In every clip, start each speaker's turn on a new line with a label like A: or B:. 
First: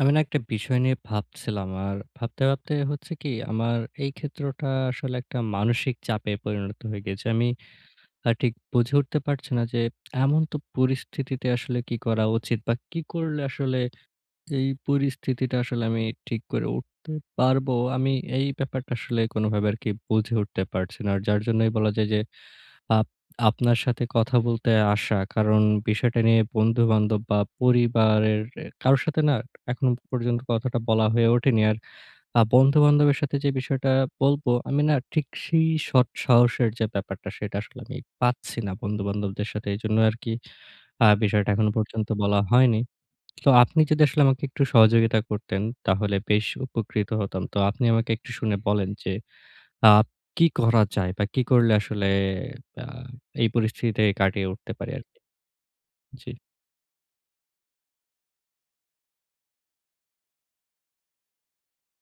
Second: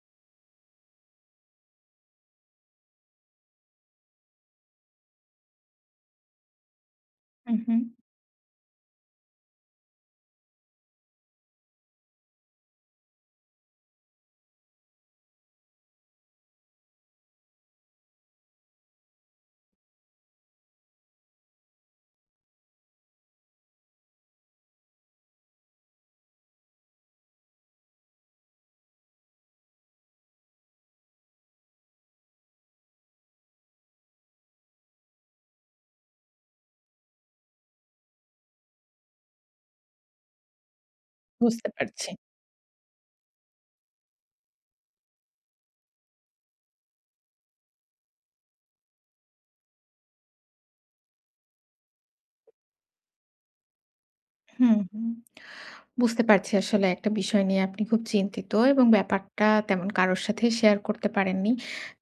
A: আমি না একটা বিষয় নিয়ে ভাবছিলাম। আর ভাবতে, ভাবতে হচ্ছে কী আমার এই ক্ষেত্রটা আসলে একটা মানসিক চাপে পরিণত হয়ে গেছে। আমি
B: উম হু।
A: ঠিক বুঝে উঠতে পারছি না যে, এমন তো পরিস্থিতিতে আসলে কী করা উচিত বা কী করলে আসলে এই পরিস্থিতিটা আসলে আমি ঠিক করে উঠতে পারবো? আমি এই ব্যাপারটা আসলে কোনোভাবে আরকি বুঝে উঠতে পারছি না। আর যার জন্যই বলা যায় যে আপ আপনার সাথে কথা বলতে আসা। কারণ বিষয়টা নিয়ে বন্ধু-বান্ধব বা পরিবারের কারো সাথে না এখনো পর্যন্ত কথাটা বলা হয়ে ওঠেনি। আর আ বন্ধুবান্ধবের সাথে যে বিষয়টা বলবো, আমি না ঠিক সেই সৎ সাহসের যে ব্যাপারটা সেটা আসলে আমি পাচ্ছি না বন্ধু-বান্ধবদের সাথে। এজন্য আরকি আ বিষয়টা
B: বুঝতে
A: এখনো
B: পারছি।
A: পর্যন্ত বলা হয়নি। তো আপনি যদি আসলে আমাকে একটু সহযোগিতা করতেন তাহলে বেশ উপকৃত হতাম। তো আপনি আমাকে একটু শুনে বলেন যে আব কী করা যায় বা কী করলে আসলে প্যা এই পরিস্থিতিতে কাটিয়ে উঠতে
B: হুম,
A: পারি
B: হু।
A: আরকি?
B: বুঝতে
A: জি।
B: পারছি আসলে একটা বিষয় নিয়ে আপনি খুব চিন্তিত এবং ব্যাপারটা তেমন কারোর সাথেই শেয়ার করতে পারেননি।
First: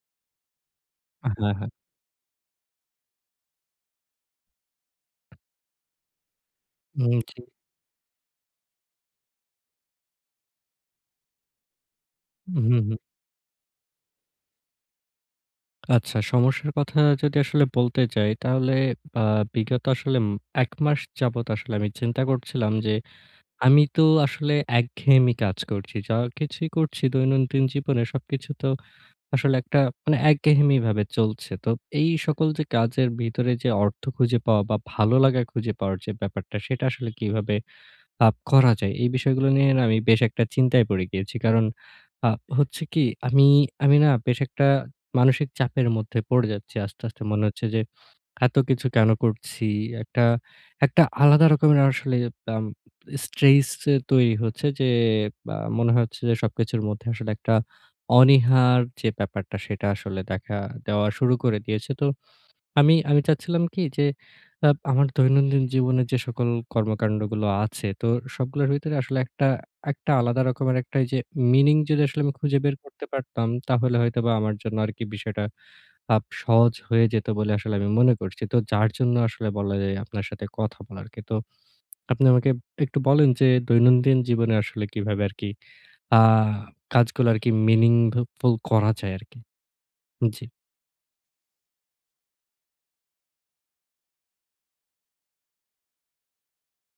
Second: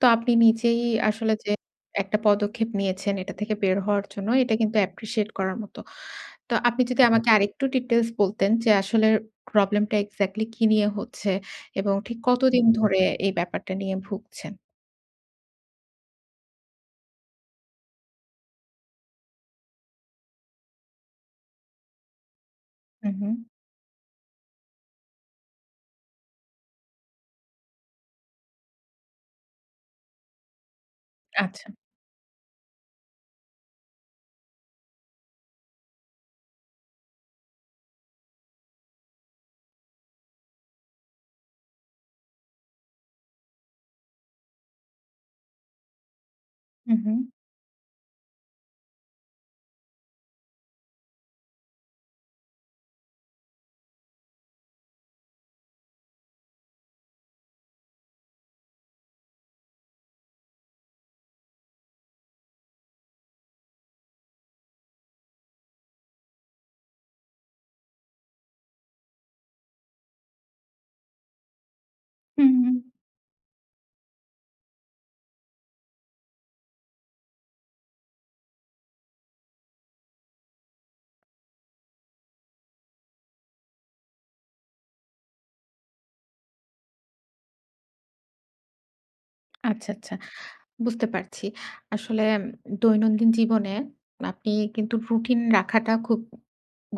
B: তো আপনি নিজেই
A: আ
B: আসলে যে
A: হ্যাঁ, হ্যাঁ।
B: একটা পদক্ষেপ নিয়েছেন এটা থেকে বের হওয়ার জন্য এটা কিন্তু অ্যাপ্রিশিয়েট করার মতো। তো আপনি যদি
A: হুম,
B: আমাকে
A: জি।
B: আরেকটু ডিটেইলস বলতেন যে আসলে প্রবলেম টা এক্সাক্টলি কী নিয়ে হচ্ছে এবং ঠিক
A: উম
B: কতদিন
A: হুম, হু।
B: ধরে এই ব্যাপারটা নিয়ে ভুগছেন?
A: আচ্ছা। সমস্যার কথা যদি আসলে বলতে চাই, তাহলে আ বিগত আসলে উম ১ মাস যাবত আসলে আমি চিন্তা করছিলাম যে
B: হুম, হুম।
A: আমি তো আসলে একঘেয়েমি কাজ করছি। যা কিছুই করছি দৈনন্দিন জীবনে, সবকিছু তো আসলে একটা মানে একঘেয়েমি ভাবে চলছে। তো
B: আচ্ছা।
A: এই সকল যে কাজের ভিতরে যে অর্থ খুঁজে পাওয়া বা, ভালো লাগা খুঁজে পাওয়ার যে ব্যাপারটা, সেটা আসলে কীভাবে আপ করা যায়। এই বিষয়গুলো নিয়ে না আমি বেশ একটা চিন্তায় পড়ে গিয়েছি। কারণ আ হচ্ছে কী, আমি, আমি না বেশ একটা মানসিক চাপের মধ্যে পড়ে যাচ্ছি।
B: হুম,
A: আস্তে,
B: হুম।
A: আস্তে মনে হচ্ছে যে এতকিছু কেন করছি? একটা, একটা আলাদা রকমের আসলে আম স্ট্রেস তৈরি হচ্ছে যে আ মনে হচ্ছে যে সবকিছুর মধ্যে আসলে একটা অনীহার যে ব্যাপারটা, সেটা আসলে দেখা দেওয়া শুরু করে দিয়েছে। তো আমি আমি চাচ্ছিলাম কী যে আপ আমার দৈনন্দিন জীবনে যে সকল কর্ম-কান্ডগুলো আছে, তো সবগুলোর ভিতরে আসলে একটা, একটা আলাদা রকমের একটা এই যে মিনিং যদি আসলে আমি
B: হুম,
A: খুঁজে বের
B: হুম।
A: করতে পারতাম, তাহলে হয়তোবা আমার জন্য আরকি বিষয়টা আপ সহজ হয়ে যেত বলে আসলে আমি মনে করছি। তো যার জন্য আসলে বলা যায় আপনার সাথে কথা বলার আরকি। তো আপনি আমাকে একটু বলেন যে দৈনন্দিন জীবনে আসলে কীভাবে আরকি আ কাজগুলো আরকি মিনিংফুল করা যায় আরকি।
B: আচ্ছা, আচ্ছা।
A: জি।
B: বুঝতে পারছি। আসলে দৈনন্দিন জীবনে আপনি কিন্তু রুটিন রাখাটা খুব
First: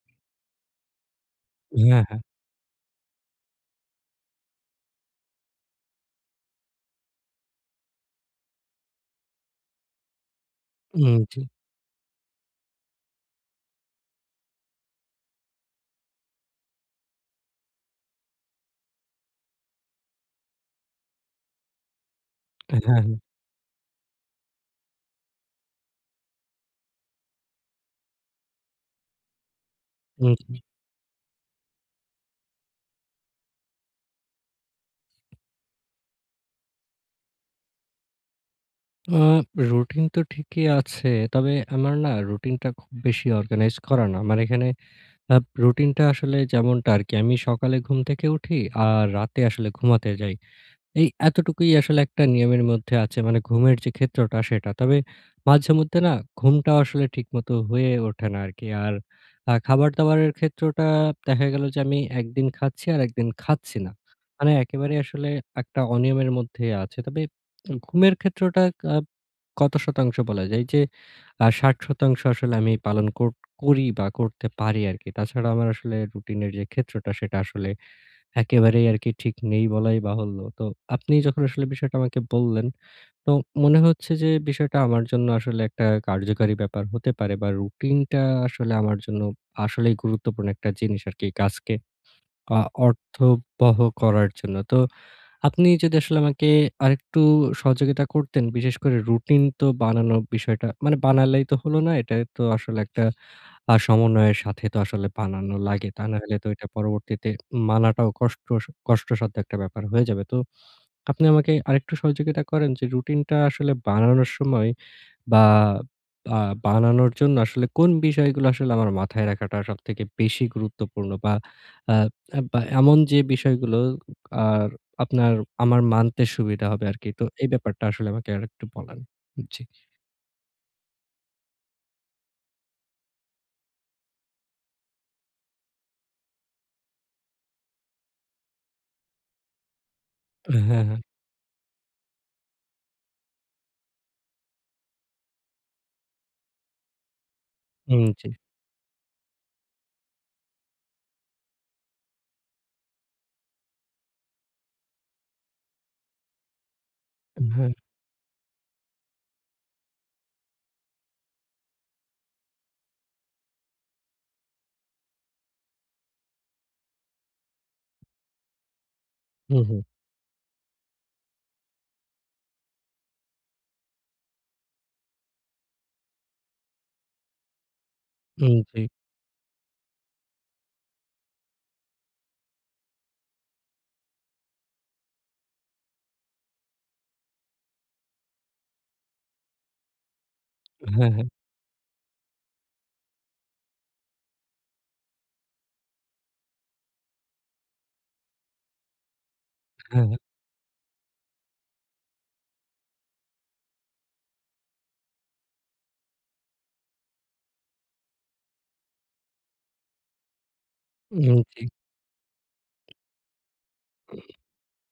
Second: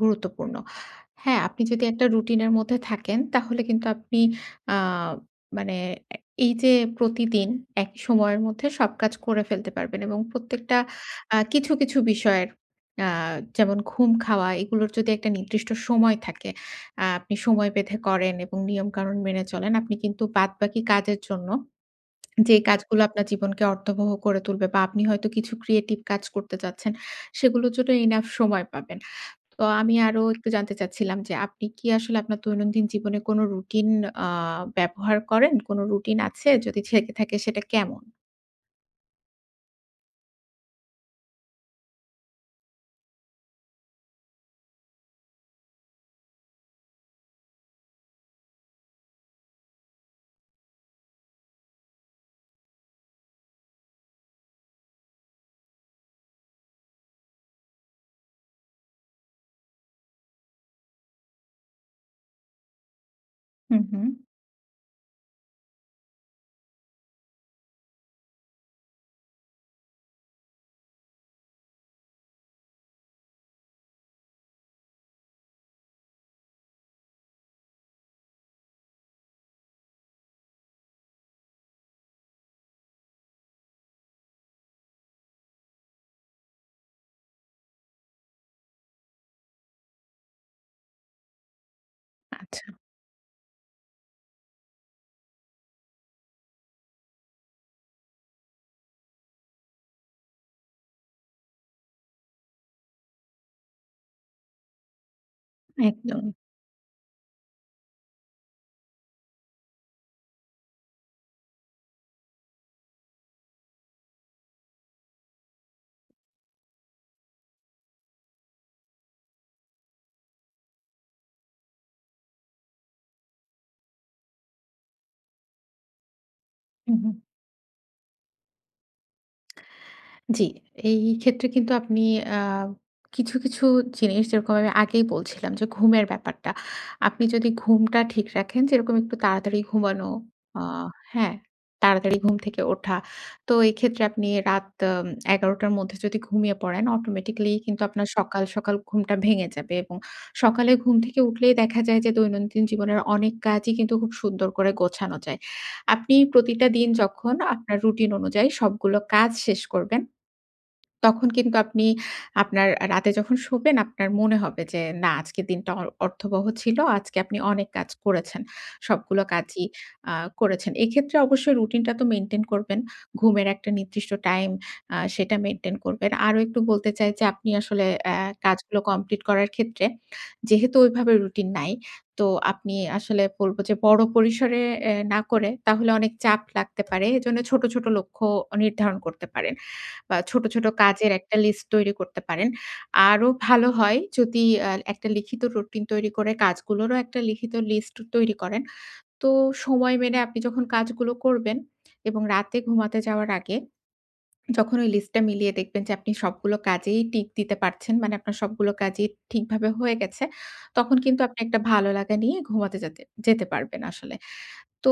B: গুরুত্বপূর্ণ। হ্যাঁ, আপনি যদি
A: হ্যাঁ,
B: একটা
A: হ্যাঁ।
B: রুটিনের মধ্যে থাকেন, তাহলে কিন্তু আপনি আ মানে অ্যা এই যে প্রতিদিন একই সময়ের মধ্যে সব কাজ করে ফেলতে পারবেন এবং প্রত্যেকটা
A: হুম,
B: অ্যা
A: জি।
B: কিছু, কিছু বিষয়ের, অ্যা যেমন ঘুম, খাওয়া, এগুলোর যদি একটা নির্দিষ্ট সময় থাকে, আ আপনি সময় বেঁধে করেন এবং নিয়ম-কানুন মেনে চলেন। আপনি কিন্তু বাদবাকি কাজের জন্য যে
A: হ্যাঁ,
B: কাজগুলা
A: হ্যাঁ
B: আপনার জীবনকে অর্থবহ করে তুলবে বা আপনি হয়তো কিছু ক্রিয়েটিভ কাজ করতে চাচ্ছেন। সেগুলোর জন্য ইনাফ সময় পাবেন। তো আমি আরো
A: হুম,
B: একটু
A: জি।
B: জানতে চাচ্ছিলাম যে আপনি কি আসলে আপনার দৈনন্দিন জীবনে কোনো রুটিন আ ব্যবহার করেন? কোনো রুটিন আছে? যদি ছেকে থাকে, সেটা কেমন?
A: আ রুটিন তো ঠিকই আছে। তবে আমার না রুটিনটা খুব বেশি অর্গানাইজ করা না। আমার এখানে আ রুটিনটা আসলে যেমনটা আর কি। আমি সকালে ঘুম থেকে উঠি আর রাতে আসলে ঘুমাতে যাই। এই এতটুকুই আসলে একটা নিয়মের মধ্যে আছে। মানে ঘুমের যে, ক্ষেত্রটা সেটা। তবে মাঝেমধ্যে না ঘুমটা আসলে ঠিকমতো হয়ে ওঠে না আর কি। আর আ খাবার-দাবারের ক্ষেত্রটা দেখা গেল যে, আমি ১ দিন খাচ্ছি আর ১ দিন
B: হু,
A: খাচ্ছি না।
B: হুম।
A: মানে একেবারে আসলে একটা অনিয়মের মধ্যে আছে। তবে ঘুমের ক্ষেত্রটা আ কত শতাংশ বলা যায় এই যে, আ ৬০ শতাংশ আসলে আমি পালন কো করি বা করতে পারি আর কি। তাছাড়া আমার আসলে রুটিনের যে, ক্ষেত্রটা সেটা আসলে একেবারেই আর কি ঠিক নেই বলাই বাহুল্য। তো আপনি যখন আসলে বিষয়টা আমাকে বললেন, তো মনে হচ্ছে যে, বিষয়টা আমার জন্য আসলে একটা কার্যকারী ব্যাপার হতে পারে। বা রুটিনটা আসলে আমার জন্য আসলেই গুরুত্বপূর্ণ একটা জিনিস আর কি কাজকে আ
B: আচ্ছা।
A: অর্থবহ করার জন্য। তো আপনি যদি আসলে আমাকে আরেকটু সহযোগিতা করতেন, বিশেষ করে রুটিন তো বানানোর বিষয়টা মানে বানালেই তো হলো না। এটাই তো আসলে একটা সমন্বয়ের সাথে তো আসলে বানানো লাগে। তা
B: একদম।
A: নাহলে তো এটা পরবর্তীতে মানাটাও কষ্ট কষ্টসাধ্য একটা ব্যাপার হয়ে যাবে। তো আপনি আমাকে আরেকটু সহযোগিতা করেন, যে, রুটিনটা আসলে বানানোর সময় বা বানানোর জন্য আসলে কোন বিষয়গুলো আসলে আমার মাথায় রাখাটা সবথেকে বেশি গুরুত্বপূর্ণ। বা অ্যা এমন যে, বিষয়গুলো আর আপনার আমার মানতে সুবিধা হবে
B: হু,
A: আর কি।
B: হুম।
A: তো এই ব্যাপারটা আসলে আমাকে আরেকটু বলেন। ভ জ্বী।
B: জ্বী। এই ক্ষেত্রে কিন্তু আপনি আ কিছু, কিছু জিনিস যেরকম আমি আগেই বলছিলাম যে, ঘুমের ব্যাপারটা। আপনি যদি ঘুমটা ঠিক রাখেন যেরকম একটু তাড়াতাড়ি ঘুমানো, আ
A: হ্যাঁ, হ্যাঁ।
B: হ্যাঁ, তাড়াতাড়ি ঘুম থেকে ওঠা। তো এক্ষেত্রে আপনি রাত এম ১১ টার মধ্যে যদি ঘুমিয়ে পড়েন, অটোমেটিক্যালি কিন্তু
A: হুম,
B: আপনার
A: জ্বী।
B: সকাল, সকাল ঘুমটা ভেঙে যাবে। এবং সকালে ঘুম থেকে উঠলেই দেখা যায় যে, দৈনন্দিন জীবনের অনেক কাজই কিন্তু খুব সুন্দর করে গোছানো যায়। আপনি প্রতিটা দিন যখন
A: অ্যাম হ্যাঁ।
B: আপনার রুটিন অনুযায়ী সবগুলো কাজ শেষ করবেন। তখন কিন্তু আপনি আপনার রাতে যখন শোবেন আপনার মনে হবে যে, না আজকের দিনটা অর্থবহ ছিল। আজকে আপনি অনেক কাজ করেছেন। সবগুলো
A: হু,
B: কাজই
A: হুম।
B: আ করেছেন। এক্ষেত্রে অবশ্যই রুটিন টা তো মেইনটেইন করবেন। ঘুমের একটা নির্দিষ্ট টাইম আ সেটা মেইনটেইন করবেন। আরো একটু বলতে চাই যে, আপনি আসলে অ্যা
A: উম
B: কাজগুলো
A: জ্বী।
B: কমপ্লিট করার ক্ষেত্রে, যেহেতু ওইভাবে রুটিন নাই। তো আপনি আসলে বলব যে, বড় পরিসরে এ না করে তাহলে অনেক চাপ লাগতে পারে। এজন্য ছোট, ছোট লক্ষ্য নির্ধারণ করতে পারেন। বা ছোট, ছোট
A: হ্যাঁ,
B: কাজের
A: হ্যাঁ।
B: একটা লিস্ট তৈরি করতে পারেন। আরো ভালো হয় যদি অ্যা একটা লিখিত রুটিন তৈরি করে কাজগুলোরও একটা লিখিত লিস্ট তৈরি করেন। তো সময়
A: হ্যাঁ, হ্যাঁ।
B: মেনে আপনি যখন কাজগুলো করবেন। এবং রাতে ঘুমাতে যাওয়ার আগে, যখন ওই লিস্টটা মিলিয়ে দেখবেন যে, আপনি সবগুলো কাজেই টিক দিতে পারছেন। মানে আপনার সবগুলো কাজেই ঠিকভাবে হয়ে গেছে। তখন কিন্তু
A: উম
B: আপনি একটা
A: জ্বী।
B: ভালো লাগা নিয়ে ঘুমাতে যাতে যেতে পারবেন আসলে। তো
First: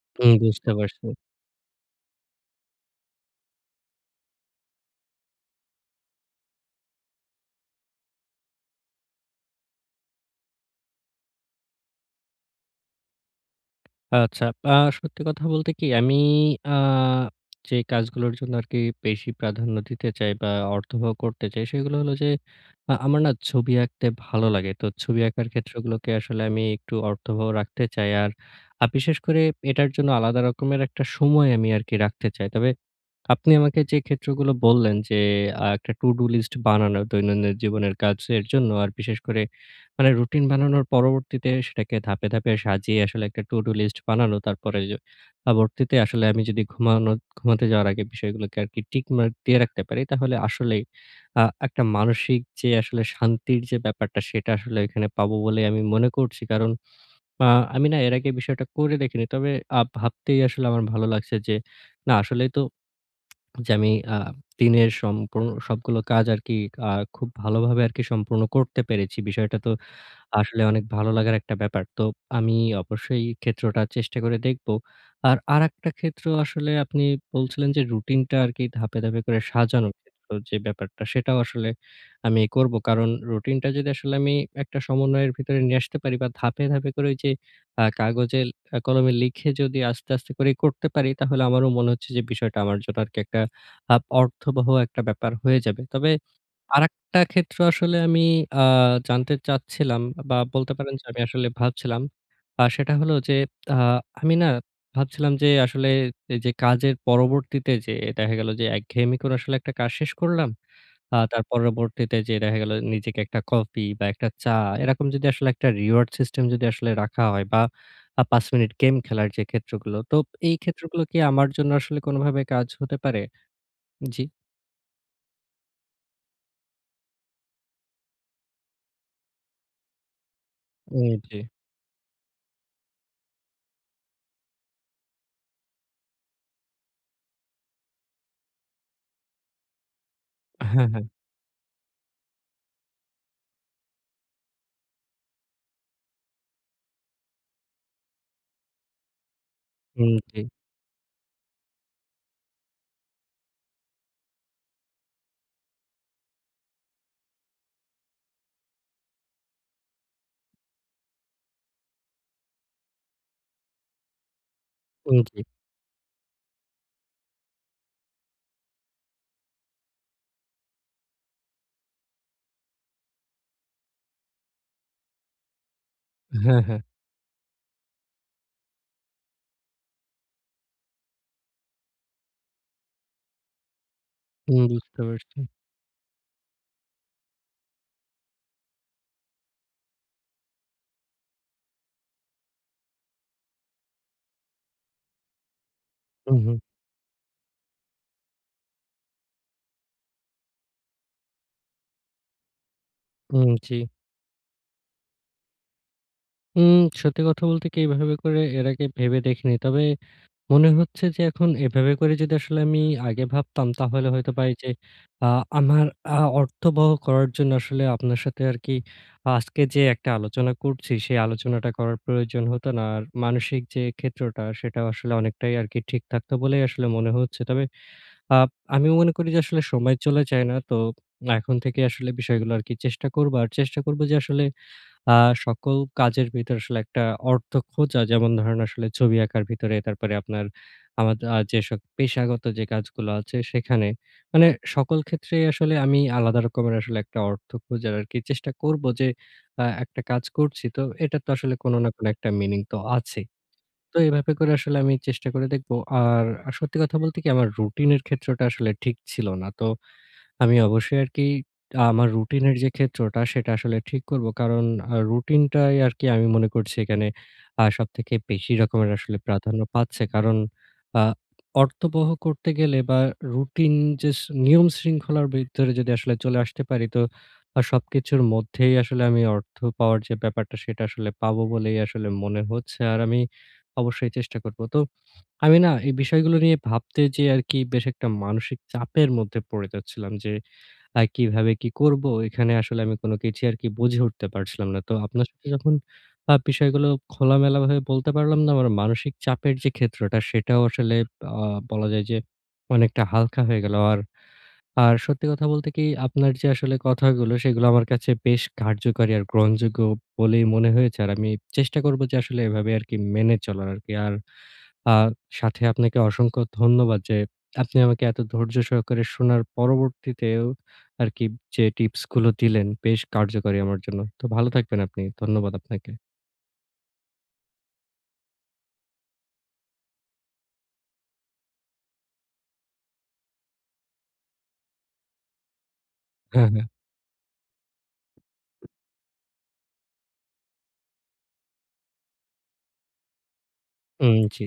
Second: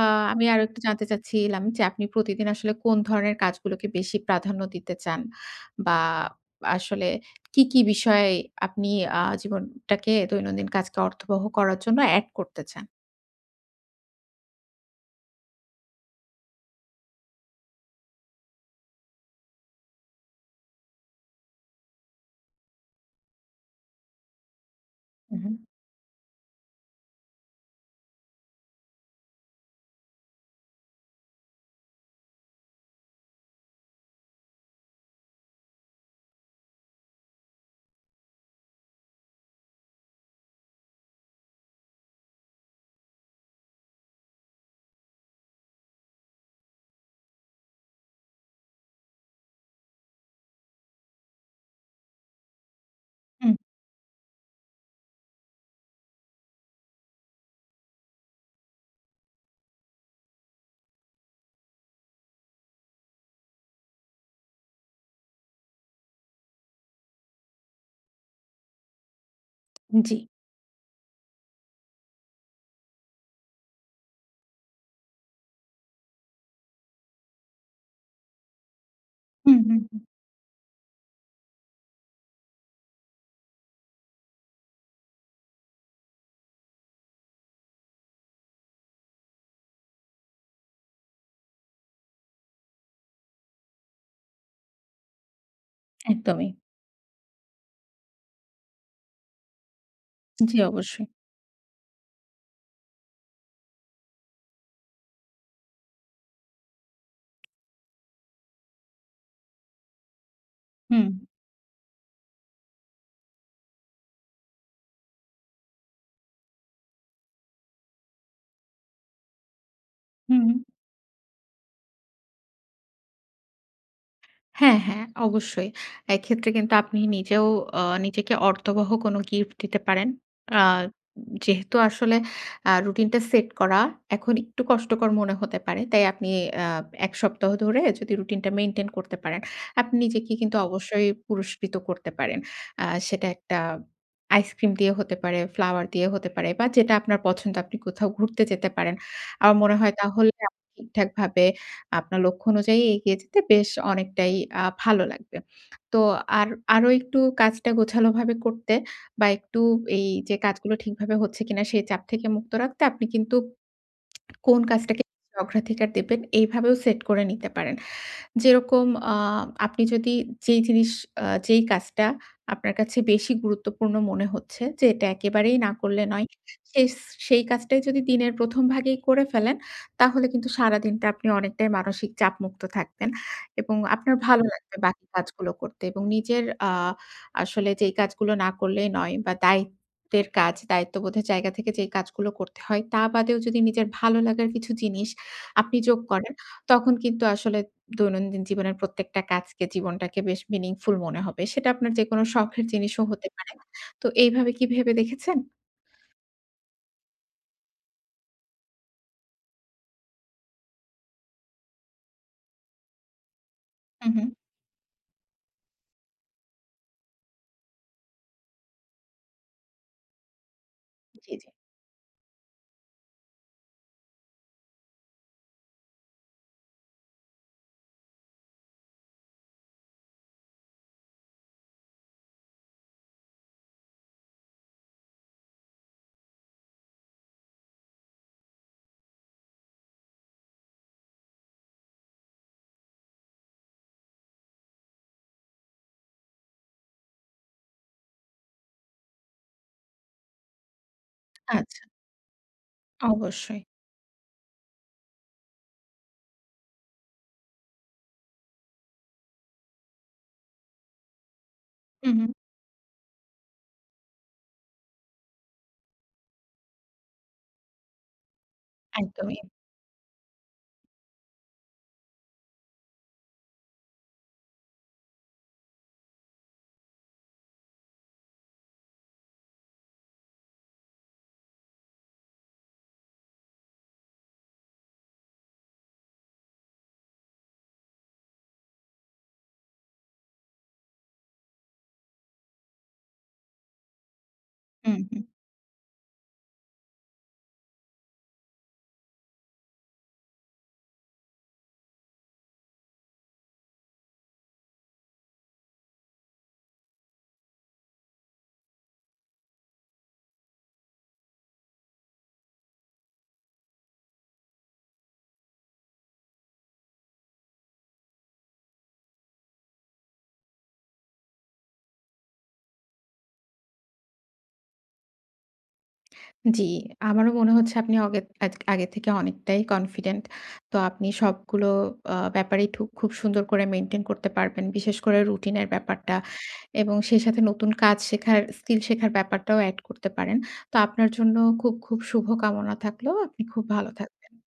B: আ
A: হু,
B: আমি আরো
A: বুঝতে
B: একটু জানতে
A: পারছি।
B: চাচ্ছি লাম যে, আপনি প্রতিদিন আসলে কোন ধরনের কাজগুলোকে বেশি প্রাধান্য দিতে চান? বা আসলে কী, কী বিষয়ে আপনি আ জীবন টাকে দৈনন্দিন কাজকে অর্থবহ করার জন্য অ্যাড করতে চান?
A: আচ্ছা। আ সত্যি কথা বলতে কি আমি আ যে কাজগুলোর জন্য আরকি বেশি প্রাধান্য দিতে চাই বা অর্থবহ করতে চাই সেগুলো হলো যে আ আমার না ছবি আঁকতে ভালো লাগে। তো ছবি
B: হুম,
A: আঁকার
B: হুম।
A: ক্ষেত্রগুলোকে আসলে আমি একটু অর্থবহ রাখতে চাই। আর আ বিশেষ করে এটার জন্য আলাদা রকমের একটা সময় আমি আরকি রাখতে চাই। তবে আপনি আমাকে যে ক্ষেত্রগুলো বললেন যে, আ একটা টু ডু লিস্ট বানানো দৈনন্দিন জীবনের কাজের জন্য আর বিশেষ করে মানে রুটিন বানানোর পরবর্তীতে সেটাকে ধাপে, ধাপে সাজিয়ে আসলে একটা টু ডু লিস্ট বানানো। তারপরে এই যে পরবর্তীতে আসলে আমি যদি ঘুমানো ঘুমাতে যাওয়ার আগে বিষয়গুলোকে আরকি টিক মার্ক দিয়ে রাখতে পারি তাহলে আসলেই আ একটা মানসিক যে আসলে
B: হুম।
A: শান্তির যে ব্যাপারটা সেটা আসলে এখানে পাবো বলে আমি মনে করছি। কারণ আ আমি না এর আগে বিষয়টা করে দেখিনি। তবে আ ভাবতেই আসলে আমার ভালো লাগছে যে না আসলেই তো যে আমি আ দিনের সম্পূর্ণ সবগুলো কাজ আরকি আ খুব ভালোভাবে আরকি সম্পূর্ণ করতে পেরেছি। বিষয়টা তো
B: জী।
A: আসলে অনেক ভালো লাগার একটা ব্যাপার। তো আমি অবশ্যই এই ক্ষেত্রটা চেষ্টা করে দেখবো। আর আরেকটা ক্ষেত্র আসলে আপনি বলছিলেন যে রুটিনটা আরকি ধাপে, ধাপে করে
B: হুম, হুম,
A: সাজানোর
B: হুম।
A: ক্ষেত্র যে ব্যাপারটা সেটাও আসলে আমি করবো। কারণ রুটিনটা যদি আসলে আমি একটা সমন্বয়ের ভিতরে নিয়ে আসতে পারি বা ধাপে, ধাপে করে ওই যে আ কাগজে কলমে লিখে যদি আস্তে, আস্তে করে করতে পারি, তাহলে আমারও মনে হচ্ছে যে বিষয়টা আমার জন্য আর একটা আ অর্থবহ একটা ব্যাপার হয়ে যাবে। তবে
B: একদমই।
A: আরেকটা ক্ষেত্রে আসলে আমি আ জানতে চাচ্ছিলাম বা
B: জী
A: বলতে পারেন যে
B: অবশ্যই।
A: আমি আসলে ভাবছিলাম আ সেটা হলো যে, আ-ট আমি না ভাবছিলাম যে আসলে যে কাজের পরবর্তীতে যে দেখা গেল যে একঘেয়েমি করে আসলে একটা কাজ শেষ করলাম।
B: হুম।
A: আ তার পরবর্তীতে যেয়ে দেখা গেল নিজেকে একটা কফি বা একটা চা এরকম যদি আসলে একটা রিওয়ার্ড সিস্টেম যদি আসলে রাখা হয় বা আ ৫ মিনিট গেম খেলার যে ক্ষেত্রগুলো। তো
B: হুম,
A: এই
B: হুম।
A: ক্ষেত্রগুলো কি আমার জন্য আসলে কোনভাবে কাজ হতে পারে? জি।
B: হ্যাঁ, হ্যাঁ অবশ্যই। এক্ষেত্রে কিন্তু আপনি নিজেও অ নিজেকে অর্থবহ কোন গিফট দিতে পারেন। আ
A: উম জি।
B: যেহেতু আসলে আ রুটিন টা সেট করা এখন একটু কষ্টকর মনে হতে পারে। তাই আপনি আ ১ সপ্তাহ ধরে যদি রুটিনটা মেইনটেইন করতে পারেন আপনি নিজেকে কিন্তু
A: হ্যাঁ, হ্যাঁ।
B: অবশ্যই পুরস্কৃত করতে পারেন। অ্যা সেটা একটা আইসক্রিম দিয়ে হতে পারে, ফ্লাওয়ার দিয়ে হতে পারে বা যেটা আপনার পছন্দ আপনি কোথাও ঘুরতে যেতে পারেন। আমার মনে হয়
A: হুম,
B: তাহলে
A: জি।
B: আপনি ঠিকঠাকভাবে আপনার লক্ষ্য অনুযায়ী এগিয়ে যেতে বেশ অনেকটাই আ ভালো লাগবে। তো আর আরো একটু কাজটা গোছালোভাবে করতে বা একটু এই যে কাজগুলো ঠিকভাবে হচ্ছে কিনা সেই চাপ থেকে মুক্ত রাখতে আপনি কিন্তু কোন কাজটাকে [unintelligible]
A: উম জী।
B: অগ্রাধিকার দেবেন এইভাবেও সেট করে নিতে পারেন। যেরকম অ আপনি যদি যেই জিনিস অ্যা যেই কাজটা আপনার কাছে বেশি গুরুত্বপূর্ণ মনে হচ্ছে যে এটা একেবারেই না করলে নয়।
A: হ্যাঁ, হ্যাঁ।
B: সেই এস কাজটাই যদি দিনের ১ম ভাগেই করে ফেলেন তাহলে কিন্তু সারাদিনটা আপনি অনেকটাই মানসিক চাপমুক্ত থাকতেন এবং আপনার ভালো
A: হুম,
B: লাগবে
A: বুঝতে
B: বাকি
A: পারছি।
B: কাজগুলো করতে এবং নিজের আ আসলে যেই কাজগুলো না করলেই নয় বা দায়িত্বের কাজ, দায়িত্ববোধের জায়গা থেকে যেই কাজগুলো করতে হয় তা বাদেও যদি নিজের ভালো লাগার কিছু জিনিস আপনি যোগ করেন,
A: উহুম।
B: তখন কিন্তু আসলে দৈনন্দিন জীবনের প্রত্যেকটা কাজকে জীবনটাকে বেশ মিনিংফুল মনে হবে। সেটা আপনার যেকোনো শখের জিনিসও হতে
A: উম
B: পারে।
A: জি।
B: তো এইভাবে কি ভেবে দেখেছেন?
A: উম সত্যি কথা বলতে কি এইভাবে করে এর আগে ভেবে দেখিনি তবে, মনে হচ্ছে যে এখন এভাবে করে যদি আসলে আমি আগে ভাবতাম তাহলে
B: হুম, হুম।
A: হয়তো পারি যে আ আমার আ অর্থবহ করার জন্য আসলে আপনার সাথে আর কি আজকে যে একটা আলোচনা করছি সেই
B: জি, জি।
A: আলোচনাটা করার প্রয়োজন হতো না। আর মানসিক যে ক্ষেত্রটা সেটাও আসলে অনেকটাই আর কি ঠিক থাকতো বলেই আসলে মনে হচ্ছে। তবে আপ আমি মনে করি যে আসলে সময় চলে যায় না, তো এখন থেকেই আসলে বিষয়গুলো আর কি চেষ্টা করবো। আর চেষ্টা করব যে আসলে আ সকল কাজের ভিতরে আসলে একটা অর্থ খোঁজা। যেমন ধরেন আসলে ছবি আঁকার ভিতরে তারপরে আপনার আ আমার আ যেসব পেশাগত যে কাজগুলো আছে সেখানে মানে সকল ক্ষেত্রেই আসলে আমি আলাদা রকমের একটা অর্থ খোঁজার আরকি চেষ্টা করব। যে আ একটা কাজ করছি। তো এটা তো আসলে কোন
B: আচ্ছা।
A: না কোন একটা মিনিং তো আছেই।
B: অবশ্যই।
A: তো এভাবে করে আসলে আমি চেষ্টা করে দেখব। আর আ সত্যি কথা বলতে কি, আমার রুটিনের ক্ষেত্রটা আসলে ঠিক ছিল না। তো আমি অবশ্যই আরকি আমার
B: হুম, হুম।
A: রুটিনের যে ক্ষেত্রটা সেটা আসলে ঠিক করব। কারণ আ রুটিনটাই আরকি আমি মনে করছি এখানে আ সবথেকে বেশি রকমের আসলে
B: একদমই।
A: প্রাধান্য পাচ্ছে। কারণ আ অর্থবহ করতে গেলে বা রুটিন যে শ নিয়ম শৃঙ্খলার বিরুদ্ধর যদি আসলে চলে আসতে পারি তো আ সবকিছুর মধ্যেই আসলে আমি অর্থ পাওয়ার যে ব্যাপারটা সেটা আসলে পাবো বলেই আসলে মনে হচ্ছে। আর আমি অবশ্যই চেষ্টা করব। তো আমি না এই বিষয়গুলো নিয়ে ভাবতে যেয়ে আরকি বেশ একটা মানসিক চাপের মধ্যে পড়ে যাচ্ছিলাম, যে আ কিভাবে কি করবো? এখানে আসলে আমি কোন কিছুই আরকি বুঝে উঠতে পারছিলাম না। তো
B: হুম, হুম।
A: আপনার সাথে যখন আ বিষয়গুলো খোলামেলাভাবে বলতে পারলাম না, আমার মানসিক চাপের যে ক্ষেত্রটা সেটাও আসলে আ বলা যায় যে অনেকটা হালকা হয়ে গেল। আর আর, সত্যি কথা বলতে কি আপনার যে আসলে কথাগুলো সেগুলো আমার কাছে বেশ কার্যকারী আর গ্রহণযোগ্য বলেই মনে হয়েছে। আর আমি চেষ্টা করব যে আসলে এভাবে আরকি মেনে চলার আরকি। আর আ সাথে আপনাকে অসংখ্য ধন্যবাদ যে আপনি আমাকে এত ধৈর্যসহকারে শোনার পরবর্তীতেও আরকি যে টিপস গুলো দিলেন, বেশ কার্যকরী আমার জন্য। তো ভালো থাকবেন আপনি। ধন্যবাদ আপনাকে।
B: জি। আমারও মনে হচ্ছে আপনি অগে আগে থেকে অনেকটাই কনফিডেন্ট। তো আপনি সবগুলো আ ব্যাপারেই থুক খুব সুন্দর করে মেইনটেইন করতে পারবেন। বিশেষ করে রুটিনের ব্যাপারটা।
A: হ্যা, হ্যা।
B: এবং সেই সাথে নতুন কাজ শেখার স্কিল শেখার ব্যাপারটাও এড করতে পারেন। তো আপনার জন্য খুব, খুব, শুভ কামনা থাকলো আপনি খুব ভালো
A: হুম,
B: থাকবেন।
A: জি।